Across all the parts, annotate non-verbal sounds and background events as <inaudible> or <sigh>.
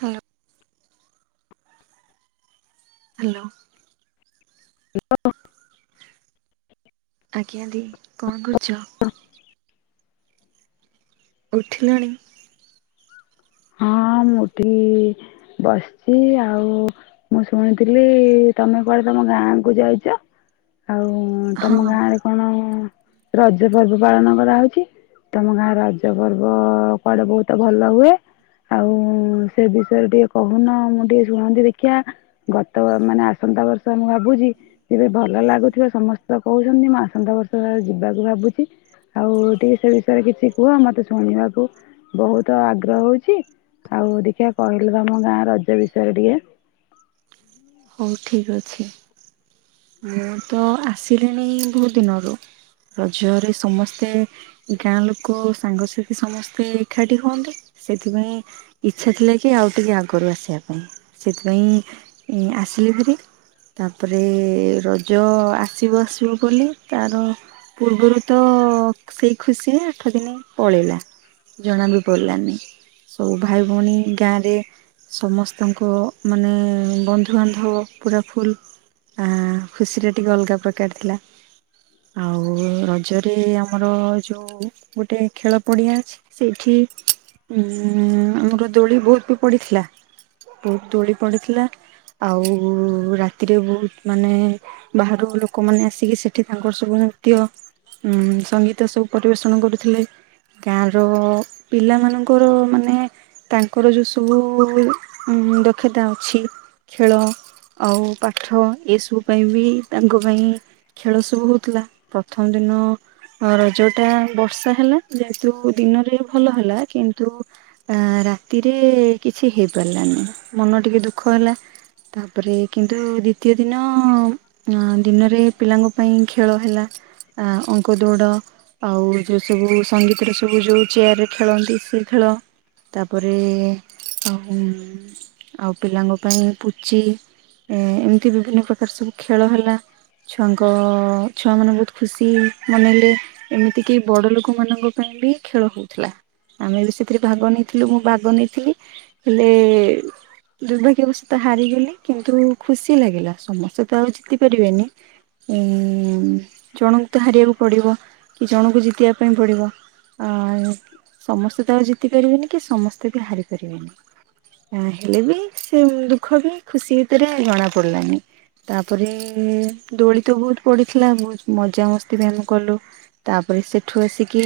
Hello hello ହ ଆଜ୍ଞା ଦି କଣ କରୁଛ? ହଁ ଉଠିଲଣି ହଁ ମୁଁ ଉଠିକି ବସିଛି ଆଉ। ମୁଁ ଶୁଣିଥିଲି ତମେ କୁଆଡେ ତମ ଗାଁ କୁ ଯାଇଛ? ଆଉ ହଁ ତମ ଗାଁରେ କଣ ରଜ ପର୍ବ ପାଳନ କରାହଉଛି। ତମ ଗାଁର ରଜ ପର୍ବ କୁଆଡ଼େ ବହୁତ ଭଲ ହୁଏ। ଆଉ ସେ ବିଷୟରେ ଟିକେ କହୁନ ମୁଁ ଟିକେ ଶୁଣନ୍ତି ଦେଖିିବା। ଗତ ମାନେ ଆସନ୍ତା ବର୍ଷ ମୁଁ ଭାବୁଛି। ତେବେ ଭଲ ଲାଗୁଥିବା ସମସ୍ତେ ତ କହୁଛନ୍ତି ମୁଁ ଆସନ୍ତା ବର୍ଷ ଯିବାକୁ ଭାବୁଛି। ଆଉ ଟିକେ ସେ ବିଷୟରେ କିଛି କୁହ ମତେ ଶୁଣିବାକୁ ବହୁତ ଆଗ୍ରହ ହଉଛି। ଅଛି ଆଉ ଦେଖିିବା କହିଲେ ତ ଆମ ଗାଁ ରଜ ବିଷୟରେ ଟିକେ ହଉ ଠିକ୍ ଅଛି। ମୁଁ ତ ଆସିଲିଣି ବହୁତ ଦିନରୁ ରଜରେ ସମସ୍ତେ ଗାଁ ଲୋକ ସାଙ୍ଗସାଥି ସମସ୍ତେ ଏକାଠି ହୁଅନ୍ତି ସେଥିପାଇଁ ଇଚ୍ଛା ଥିଲା କି ଆଉ ଟିକେ ଆଗରୁ ଆସିବା ପାଇଁ ସେଥିପାଇଁ ଆସିଲି ହେରି। ତାପରେ ରଜ ଆସିବୁ ଆସିବୁ ବୋଲି ତାର ପୂର୍ବରୁ ତ ସେଇ ଖୁସିରେ ଆଠ ଦିନ ପଳେଇଲା। ଜଣା ବି ପଡିଲାନି ସବୁ ଭାଇ ଭଉଣୀ ଗାଁ ରେ ସମସ୍ତଙ୍କ ମାନେ ବନ୍ଧୁବାନ୍ଧବ ପୁରା ଫୁଲ୍। ଆ ଖୁସିରେ ଟିକେ ଅଲଗା ପ୍ରକାର ଥିଲା। ଆଉ ରଜରେ ଆମର ଯେଉଁ ଗୋଟେ ଖେଳ ପଡ଼ିଆ ଅଛି। ସେଇଠି ଉ ଆମର ଦୋଳି ବହୁତ ବି ପଡିଥିଲା। ବହୁତ ତୋଳି ପଡ଼ିଥିଲା ଆଉ ରାତିରେ ବହୁତ ମାନେ ବାହାରୁ ଲୋକମାନେ ଆସିକି ସେଠି ତାଙ୍କର ସବୁ ନୃତ୍ୟ- - ହୁଁ ସଙ୍ଗୀତ ସବୁ ପରିବେଷଣ କରୁଥିଲେ। ଗାଁର ପିଲାମାନଙ୍କର ମାନେ ତାଙ୍କର ଯେଉଁ ସବୁ ଦକ୍ଷତା ଅଛି। ଖେଳ ଆଉ ପାଠ ଏସବୁ ପାଇଁ ବି ତାଙ୍କ ପାଇଁ- - ଖେଳ ସବୁ ହଉଥିଲା ପ୍ରଥମ ଦିନ - - ରଜ ଟା ବର୍ଷା ହେଲା ଯେହେତୁ ଦିନରେ ଭଲ ହେଲା କିନ୍ତୁ ଆ ରାତିରେ କିଛି ହେଇପାରିଲାନି ମନ ଟିକେ ଦୁଃଖ ହେଲା। ତାପରେ କିନ୍ତୁ ଦି ତୀୟ ଦିନ ଦିନରେ ପିଲାଙ୍କ ପାଇଁ ଖେଳ ହେଲା। ଆଁ ଉଙ୍କୁ ଦୌଡ଼ - - ଆଉ ଯୋଉ ସବୁ ସଙ୍ଗୀତରେ ସବୁ ଯୋଉ ଚେୟାର ରେ ଖେଳନ୍ତି ସି ଖେଳ- - ତାପରେ ଆ- - ଆଉ ପିଲାଙ୍କ ପାଇଁ ପୁଚି ଏମିତି ବିଭିନ୍ନ ପ୍ରକାର ସବୁ ଖେଳ ହେଲା। ଛୁଆଙ୍କ ଛୁଆମାନେ ବହୁତ ଖୁସି ମନେଇଲେ। ଏମିତି କେ ବଡ ଲୋକ ମାନଙ୍କ ପାଇଁ ବି ଖେଳ ହଉଥିଲା। ଆମେ ବି ସେଥିରେ ଭାଗ ନେଇଥିଲୁ ମୁଁ ଭାଗ ନେଇଥିଲି ହେଲେ ଦୁର୍ଭାଗ୍ୟବଶତ ହାରିଗଲି କିନ୍ତୁ ଖୁସି ଲାଗିଲା ସମସ୍ତେ ତ ଆଉ ଜିତି ପାରିବେନି - - ଜଣଙ୍କୁ ତ ହାରିବାକୁ ପଡ଼ିବ କି ଜଣଙ୍କୁ ଜିତିବା ପାଇଁ ପଡ଼ିବ। ଅ ସମସ୍ତେ ତ ଜିତି ପାରିବେନି କି ସମସ୍ତେ ବି ହାରିପାରିବେନି। ଆ ହେଲେ ବି ସେ ଦୁଃଖ ବି ଖୁସି ଭିତରେ ଜଣା ପଡିଲାନି। ତାପରେ ଦୋଳି ତ ବହୁତ ପଡିଥିଲା ବହୁତ ମଜାମସ୍ତି ବୟାମ କଲୁ। ତାପରେ ସେଠୁ ଆସିକି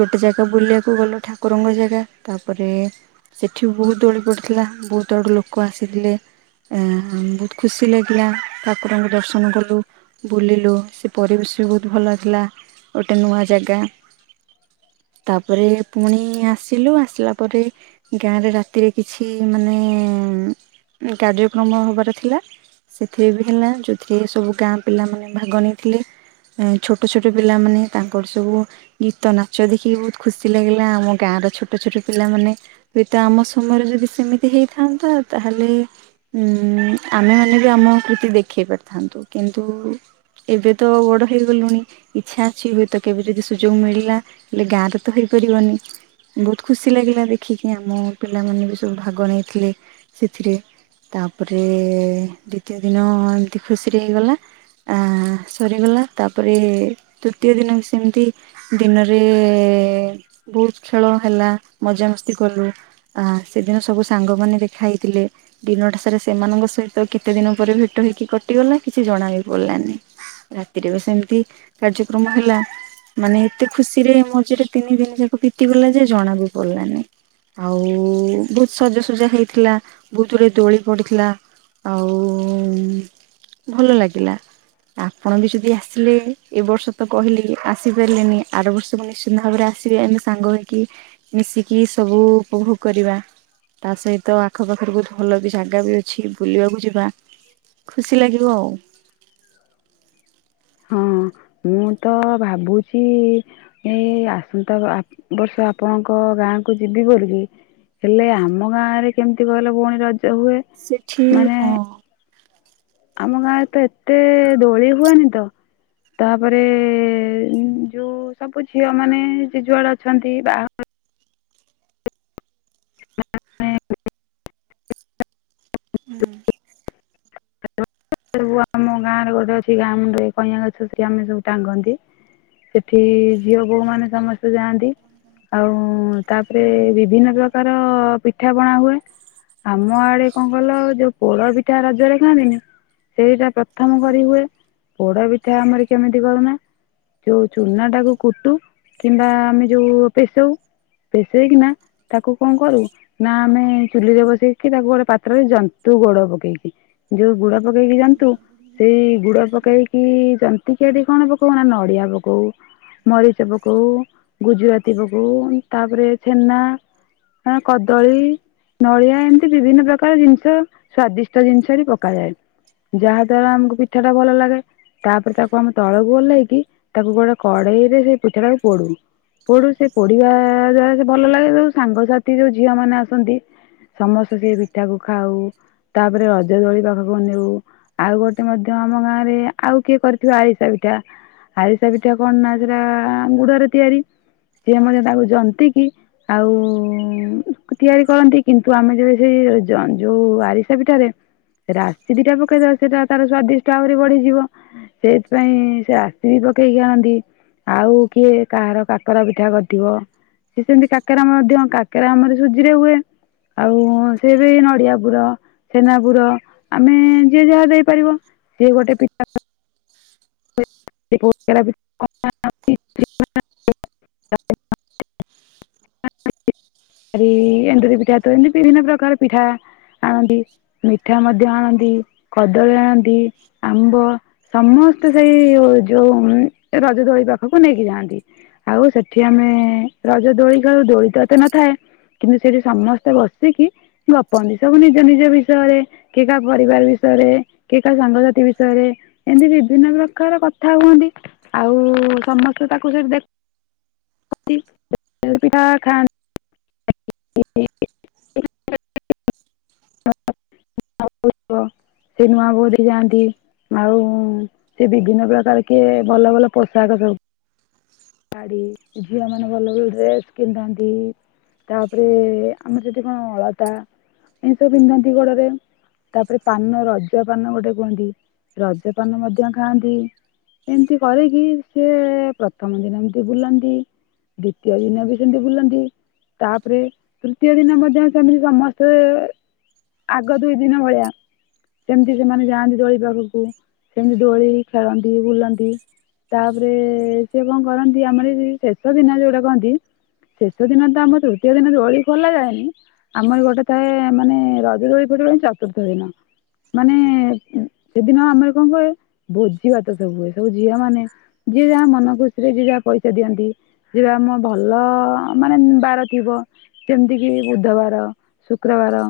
ଗୋଟେ ଜାଗା ବୁଲିବାକୁ ଗଲୁ ଠାକୁରଙ୍କ ଜାଗା। ତାପରେ ସେଠି ବହୁତ ଦୋଳି ପଡ଼ିଥିଲା ବହୁତ ଆଡ଼ୁ ଲୋକ ଆସିଥିଲେ। ଆହାଁ ବହୁତ ଖୁସି ଲାଗିଲା ଠାକୁରଙ୍କୁ ଦର୍ଶନ କଲୁ। ବୁଲିଲୁ ସେ ପରିବେଶ ବି ବହୁତ ଭଲ ଥିଲା ଗୋଟେ ନୂଆ ଜାଗା। ତାପରେ ପୁଣି ଆସିଲୁ ଆସିଲା ପରେ- - ଗାଁ ରେ ରାତିରେ କିଛି ମାନେ କାର୍ଯ୍ୟ କ୍ରମ ହବାର ଥିଲା। ସେଥିରେ ବି ହେଲା ଯଉଥିରେ ସବୁ ଗାଁ ପିଲାମାନୋନ ଭାଗ ନେଇ ଥିଲେ ଛୋଟ ଛୋଟ ପିଲାମାନେ ତାଙ୍କର ସବୁ- - ଗୀତ ନାଚ ଦେଖିକି ବହୁତ ଖୁସି ଲାଗିଲା ଆମ ଗାଁ ର ଛୋଟ ଛୋଟ ପିଲାମାନେେ ହୁଏତ ଆମ ସମୟରେ ଯଦି ସେମିତି ହେଇଥାନ୍ତା ତାହେଲେ- - ଆମେମାନେ ବି ଆମ କୃତି ଦେଖେଇ ପାରିଥାନ୍ତୁ କିନ୍ତୁ - - ଏବେ ତ ବଡ଼ ହୋଇଗଲୁଣି- - ଇଛା ଅଛି ହୁଏତ କେବେ ଯଦି ସୁଯୋଗ ମିଳିଲା ହେଲେ ଗାଁରେ ତ ହେଇପାରିବନି? ବହୁତ ଖୁସି ଲାଗିଲା ଦେଖିକି ଆମ ପିଲାମାନେ ବି ସବୁ ଭାଗ ନେଇଥିଲେ ସେଥିରେ ତାପରେ ଦ୍ଵିତୀୟ ଦିନ ଏମିତି ଖୁସିରେ ହେଇଗଲା ଆ ସରିଗଲା ତାପରେ ତୃତୀୟ ଦିନ ସେମିତି- - ଦିନରେ ବହୁତ ଖେଳ ହେଲା ମଜା ମସ୍ତି କଲୁ- - ଆ ସେଦିନ ସବୁ ସାଙ୍ଗମାନେ ଦେଖାହଇଥିଲେ। ଦିନଟା ସାରା ସେମାନଙ୍କ ସହିତ କେତେ ଦିନ ପରେ ଭେଟ ହେଇକି କଟିଗଲା କିଛି ଜଣା ବି ପଡିଲାନି। ରାତିରେ ବି ସେମିତି କାର୍ଯ୍ୟକ୍ରମ ହେଲା- - ମାନେ ଏତେ ଖୁସିରେ ମଝିରେ ତିନି ଦିନ ଯାକ ଫିତିଗଲା ଯେ ଜଣା ବି ପଡିଲାନି। ଆଉ ବହୁତ ସଜସଜା ହେଇଥିଲା। ଋତୁରେ ଦୋଳି ପଡ଼ିଥିଲା। ଆଉ ଭଲ ଲାଗିଲା। ଆପଣ ବି ଯଦି ଆସିଲେ, ଏ ବର୍ଷ ତ କହିଲି ଆସିପାରିଲେନି, ଆର ବର୍ଷ ସବୁ ନିଶ୍ଚିନ୍ତ ଭାବରେ ଆସିବେ, ଆମେ ସାଙ୍ଗ ହେଇକି ମିଶିକି ସବୁ ଉପଭୋଗ କରିବା। ତା ସହିତ ଆଖପାଖରୁ କ ଭଲ ବି ଜାଗା ବି ଅଛି। ବୁଲିବାକୁ ଯିବା, ଖୁସି ଲାଗିବ ଆଉ। ହଁ ମୁଁ ତ ଭାବୁଛି ଏଇ ଆସନ୍ତା ବ-ଆ ବର୍ଷ ଆପଣଙ୍କ ଗାଁ କୁ ଯିବି ବୋଲିକି ହେଲେ ଆମ ଗାଁ ରେ କେମିତି କହିଲ ଭଉଣୀ ରଜ ହୁଏ? ସେଠି ମାନେ ହଁ। ଆମ ଗାଁରେ ତ ଏତେ ଦୋଳି ହୁଏନି ତ। ତାପରେ ଯୋଉ ସବୁ ଝିଅ ମାନେ ଯିଏଜୁଆଡେ ଅଛନ୍ତି, ବାହାଘର ହୁଁ। <unintelligible> ଆମ ଗାଁରେ ଗୋଟେ ଅଛି, ଗାଁମୁଁଣ୍ଡରେ କଇଁଆ ଗଛ, ସେଟି ଆମେ ସବୁ ଟାଙ୍ଗନ୍ତି। ସେଠି ଝିଅ ବୋଉ ମାନେ ସମସ୍ତେ ଯାଆନ୍ତି। ଆଉ ତାପରେ ବିଭିନ୍ନ ପ୍ରକାର ପିଠା ପଣା ହୁଏ। ଆମ ଆଡେ କଣ କହିଲ, ଯୋଉ ପୋଡ ପିଠା ରଜରେ ଖାଆନ୍ତିନି ସେଇଟା ପ୍ରଥମ କରି ହୁଏ। ପୋଡ ପିଠା ଆମର କେମିତି କରୁନା ଯୋଉ ଚୁନା ଟାକୁ କୁଟୁ, କିମ୍ବା ଆମେ ଯୋଉ ପେଶଉ ପେଶେଇ କିି ନା ତାକୁ କଣ କରୁ, ନା ଆମେ ଚୁଲିରେ ବସେଇକି ତାକୁ ଗୋଟେ ପାତ୍ରରେ ଜନ୍ତୁ ଗୋଡ ପକେଇକି। ଯୋଉ ଗୁଡ ପକେଇକି ଜନ୍ତୁ ସେଇ ଗୁଡ ପକେଇକି, ଯନ୍ତିିକିଆଠି କଣ ପକଉ ନା ନଡିଆ ପକଉ। ମରିଚ ପକାଉ, ଗୁଜୁରାତି ପକଉ, ତାପରେ ଛେନା। ହଁ କଦଳୀ। ନଡିଆ, ଏମିତି ବିଭିନ୍ନ ପ୍ରକାର ଜିନିଷ, ସ୍ଵାଦିଷ୍ଟ ଜିନିଷହିଁ ପକାଯାଏ। ଯାହା ଦ୍ଵାରା ଆମକୁ ପିଠା ଟା ଭଲ ଲାଗେ। ତାପରେ ତାକୁ ଆମ ତଳକୁ ଓହ୍ଲେଇକି, ତାକୁ ଗୋଟେ କଡେଇରେ ସେ ପିଠା ଟାକୁ ପୋଡୁ। ପଡୁ, ସେ ପଡିବା ଦ୍ଵାରା ସେ ଭଲ ଲାଗେ ଯୋଉ ସାଙ୍ଗସାଥି ଯୋଉ ଝିଅ ମାନେ ଆସନ୍ତି ସମସ୍ତେ ସେ ପିଠାକୁ ଖାଉ। ତାପରେ ରଜ ଦୋଳି ପାଖକୁ ନେ ଉ। ଆଉ ଗୋଟେ ମଧ୍ୟ, ଆମ ଗାଁରେ ଆଉ କିଏ କରିଥିଵେ ଆରିସା ପିଠା ଆରିସା ପିଠା କଣ ନା, ସେଟା ଗୁଡରେ ତିଆରି। ସିଏ ମଧ୍ୟ ତାକୁ ଜନ୍ତି କି ଆଉ ତିଆରି କରନ୍ତି, କିନ୍ତୁ ଆମେ ଯେବେ ସେଇ ଯ-ଯୋଉ ଆରିସା ପିଠାରେ ରାଶି ଦିଟା ପକେଇଦବା, ସେଟା ତାର ସ୍ଵାଦିଷ୍ଟା ଆହୁରି ବଢିଯିବ। ସେଇଥିପାଇଁ ସେ ରାଶି ବି ପକେଇକି ଆଣନ୍ତି। ଆଉ କିଏ କାହାର କାକରା ପିଠା କରିଥିବ। ସେ ସେମିତି କାକେରା ମଧ୍ୟ, କାକେରା ଆମର ସୁଜିରେ ହୁଏ। ଆଉ ସେ ବି ନଡିଆ ପୁର, ଛେନା ପୁର ଆମେ ଯିଏ ଯାହା ଦେଇପାରିବ। ସିଏ ଗୋଟେ ପି <inaudible> <inaudible> <inaudible> ଏଣ୍ଡୁରି ପିଠା, ତ ଏମତି ବିଭିନ୍ନ ପ୍ରକାର ପିଠା ଆଣନ୍ତି। ମିଠା ମଧ୍ୟ ଆଣନ୍ତି, କଦଳୀ ଆଣନ୍ତି, ଆମ୍ବ, ସମସ୍ତ ତ ସେଇ ଯୋଉ ରଜ ଦୋଳି ପାଖକୁ ନେଇକି ଯାଆନ୍ତି। ଆଉ ସେଠି ଆମେ ରଜ ଦୋଳି ଖେଳୁ, ଦୋଳି ତ ଏତେ ନଥାଏ କିନ୍ତୁ ସେଠି ସମସ୍ତେ ବସିକି ଗପନ୍ତି, ସବୁ ନିଜ ନିଜ ବିଷୟରେ କିଏ କାହା ପରିବାର ବିଷୟରେ, କିଏ କା ସାଙ୍ଗସାଥି ବିଷୟରେ ଏମିତି ବିଭିନ୍ନ ପ୍ରକାର କଥା ହୁଅନ୍ତି, ଆଉ ସମସ୍ତେ ତାକୁ ସେଠି ଦେଖ ନ୍ତି <unintelligible> ପିଠା ଖାଆନ୍ତି ଆଉ <unintelligible> ବୁଲି ଯାଆନ୍ତି ଆଉ ସେ ବିଭିନ୍ନ ପ୍ରକାର କିଏ ଭଲ ଭଲ ପୋଷାକ ସବୁ ନ୍ତି ଝିଅ ମାନେ ଭଲ ଭଲ ଡ୍ରେସ୍ ପିନ୍ଧନ୍ତି ତାପରେ ଆମର ସେଠି କଣ ଅଳତା, ଏମିତି ସବୁ ପିନ୍ଧନ୍ତି ଗୋଡରେ ତାପରେ ପାନ ରଜ ପାନ ଗୋଟେ କୁହନ୍ତି ରଜ ପାନ ମଧ୍ୟ ଖାଆନ୍ତି। ଏମିତି କରିକି ସେ ପ୍ରଥମ ଦିନ ଏମିତି ବୁଲନ୍ତି, ଦ୍ବିତୀୟ ଦିନ ବି ସେମିତି ବୁଲନ୍ତି। ତାପରେ ତୃତୀୟ ଦିନ ମଧ୍ୟ ସେମିତି ସମସ୍ତେ ଆଗ ଦୁଇ ଦିନ ଭଳିଆ ସେମିତି ସେମାନେ ଯାଆନ୍ତି ଦୋଳି ପାଖକୁ ସେମିତି ଦୋଳି ଖେଳନ୍ତି, ବୁଲନ୍ତି, ତାପରେ ସିଏ କଣ କରନ୍ତି ଆମର ଯେ ଶେଷ ଦିନ ଯୋଉଟା କହନ୍ତି ଶେଷ ଦିନ ତ ଆମ ତୃତୀୟ ଦିନ ଦୋଳି ଖୋଲା ଯାଏନି ଆମର ଗୋଟେ ଥାଏ ମାନେ ରଜ ଦୋଳି ଫିଟିବ ଯାଇ ଚତୁର୍ଥ ଦିନ। ମାନେ ସେଦିନ ଆମର କଣ କହେ ଭୋଜି ଭାତ ସବୁ ହୁଏ ସବୁ ଝିଅ ମାନେ ଯିଏ ଯାହା ମନ ଖୁସିରେ ଯିଏ ଯାହା ପଇସା ଦିଅନ୍ତି, ଯିଏ ଯାହା ଆମ ଭଲ ମାନେ ବାର ଥିବ ଯେମିତିକି ବୁଧବାର, ଶୁକ୍ରବାର,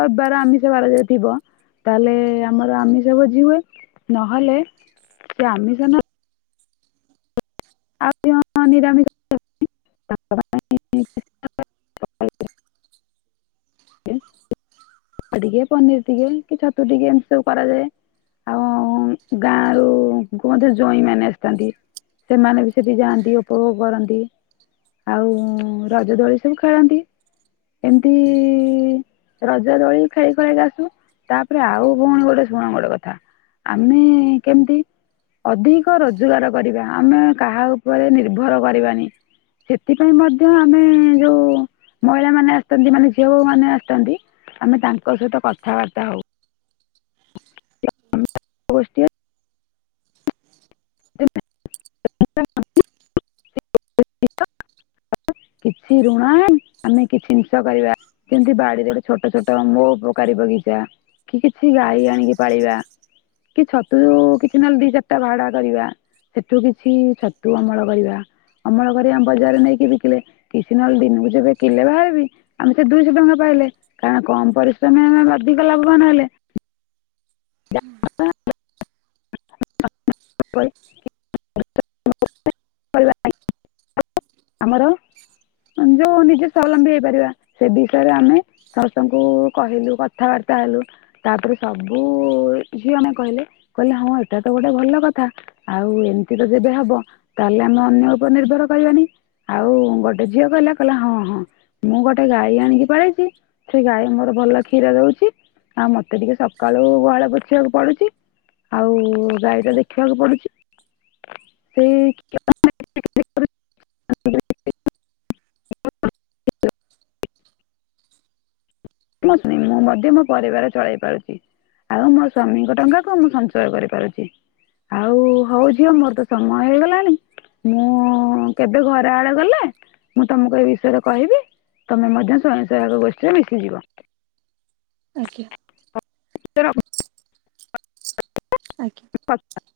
ରବିବାର ଆମିଷ ବାର ଯଦି ଥିବ ତାହେଲେ ଆମର ଆମିଷ ଭୋଜି ହୁଏ, ନହେଲେ ସେ ଆମିଷ ନ ଆଉ <inaudible> ନିରାମିଷ <unintelligible> <inaudible> ଏ ଟିକେ ପନିର ଟିକେ କି ଛତୁ ଟିକେ ଏମିତି ସବୁ କରାଯାଏ। ଆଉ ଗାଁରୁ କୁହନ୍ତି ଜ୍ୱାଇଁ ମାନେ ଆସିଥାନ୍ତି, ସେମାନେ ବି ସେଠି ଯାଆନ୍ତି ଉପଭୋଗ କରନ୍ତି। ଆଉ ରଜ ଦୋଳି ସବୁ ଖେଳନ୍ତି। ଏମିତି ରଜ ଦୋଳି ଖେଳି ଖୋଲା କି ଆସୁ ତାପରେ ଆଉ ଭଉଣୀ ଗୋଟେ ଶୁଣ ଗୋଟେ କଥା ଆମେ କେମିତି ଅଧିକ ରୋଜଗାର କରିବା ଆମେ କାହା ଉପରେ ନିର୍ଭର କରିବାନି। ସେଥିପାଇଁ ମଧ୍ୟ ଆମେ ଯେଉଁ ମହିଳାମାନେ ଆସିଥାନ୍ତି ମାନେ ଝିଅ ବୋହୂମାନେ ଆସିଥାନ୍ତି ଆମେ ତାଙ୍କ ସହିତ କଥାବାର୍ତ୍ତା ହଉ। ଗୋଷ୍ଠି <unintelligible> <inaudible> କିଛି ଋଣ ଆମେ କିଛି ଜିନିଷ କରିବା। କେମିତି ବାଡିରେ ଗୋଟେ ଛୋଟ ଛୋଟ ମୋ ଉପକାରୀ ବଗିଚା। କି କିଛି ଗାଈ ଆଣିକି ପାଳିବା କି ଛତୁ କିଛି ନହେଲେ ଦି ଚାରିଟା ଭାଡା କରିବା ସେଠୁ କିଛି ଛତୁ ଅମଳ କରିବା ଅମଳ କରି ଆମ ବଜାରରେ ନେଇକି ବିକିଲେ କିଛି ନହେଲେ ଦିନକୁ ଯେବେ କିିଲେ ବାହାରିବି ଆମେ ସେ ଦୁଇଶହ ଟଙ୍କା ପାଇଲେ କାରଣ କମ୍ ପରିଶ୍ରମରେ ଆମେ ଅଧିକ ଲାଭବାନ୍ ହେଲେ। ହଁ। <unintelligible> <unintelligible> ଆମର ଯୋଉ ନିଜେ ସ୍ଵଲମ୍ବୀ ହେଇପାରିବା ସେ ବିଷୟରେ ଆମେ ସମସ୍ତଙ୍କୁ କହିଲୁ କଥାବାର୍ତ୍ତା ହେଲୁ ତାପରେ ସବୁ ଝିଅମାନେ କହିଲେ କହିଲେ ହଁ ଏଇଟା ତ ଗୋଟେ ଭଲ କଥା। ଆଉ ଏମିତି ତ ଯେବେ ହବ ତାହେଲେ ଆମେ ଅନ୍ୟ ଉପରେ ନିର୍ଭର କରିବା ନି। ଆଉ ଗୋଟେ ଝିଅ କହିଲା କହିଲା ହଁ ହଁ ମୁଁ ଗୋଟେ ଗାଈ ଆଣିକି ପାଳିଛି। ସେ ଗାଈ ମୋର ଭଲ କ୍ଷୀର ଦଉଛି ଆଉ ମତେ ଟିକେ ସକା ଳୁ ଗୁହାଳ ପୋଛିବାକୁ ପଳଉଛି। ଆଉ ଗାଈଟା ଦେଖିବାକୁ ପଡୁଛି ସେଇ <inaudible> <unintelligible> ମୁଁ ମଧ୍ୟ ମୋ ପରିବାର ଚଳେଇ ପାରୁଛି। ଆଉ ମୋ ସ୍ଵାମୀଙ୍କ ଟଙ୍କା କୁ ମୁଁ ସଞ୍ଚୟ କରିପାରୁଛି। ଆଉ ହଉ ଝିଅ ମୋର ତ ସମୟ ହେଇଗଲାଣି ମୁଁ କେବେ ଘର ଆଡେ ଗଲେ ମୁଁ ତମକୁ ଏ ବିଷୟରେ କହିବି। ତମେ ମଧ୍ୟ ସ୍ଵୟଂ ସହାୟକ ଗୋଷ୍ଠୀରେ ମିଶିଯିବ। ଆଜ୍ଞା। <inaudible> ଆଜ୍ଞା। ପ <unintelligible>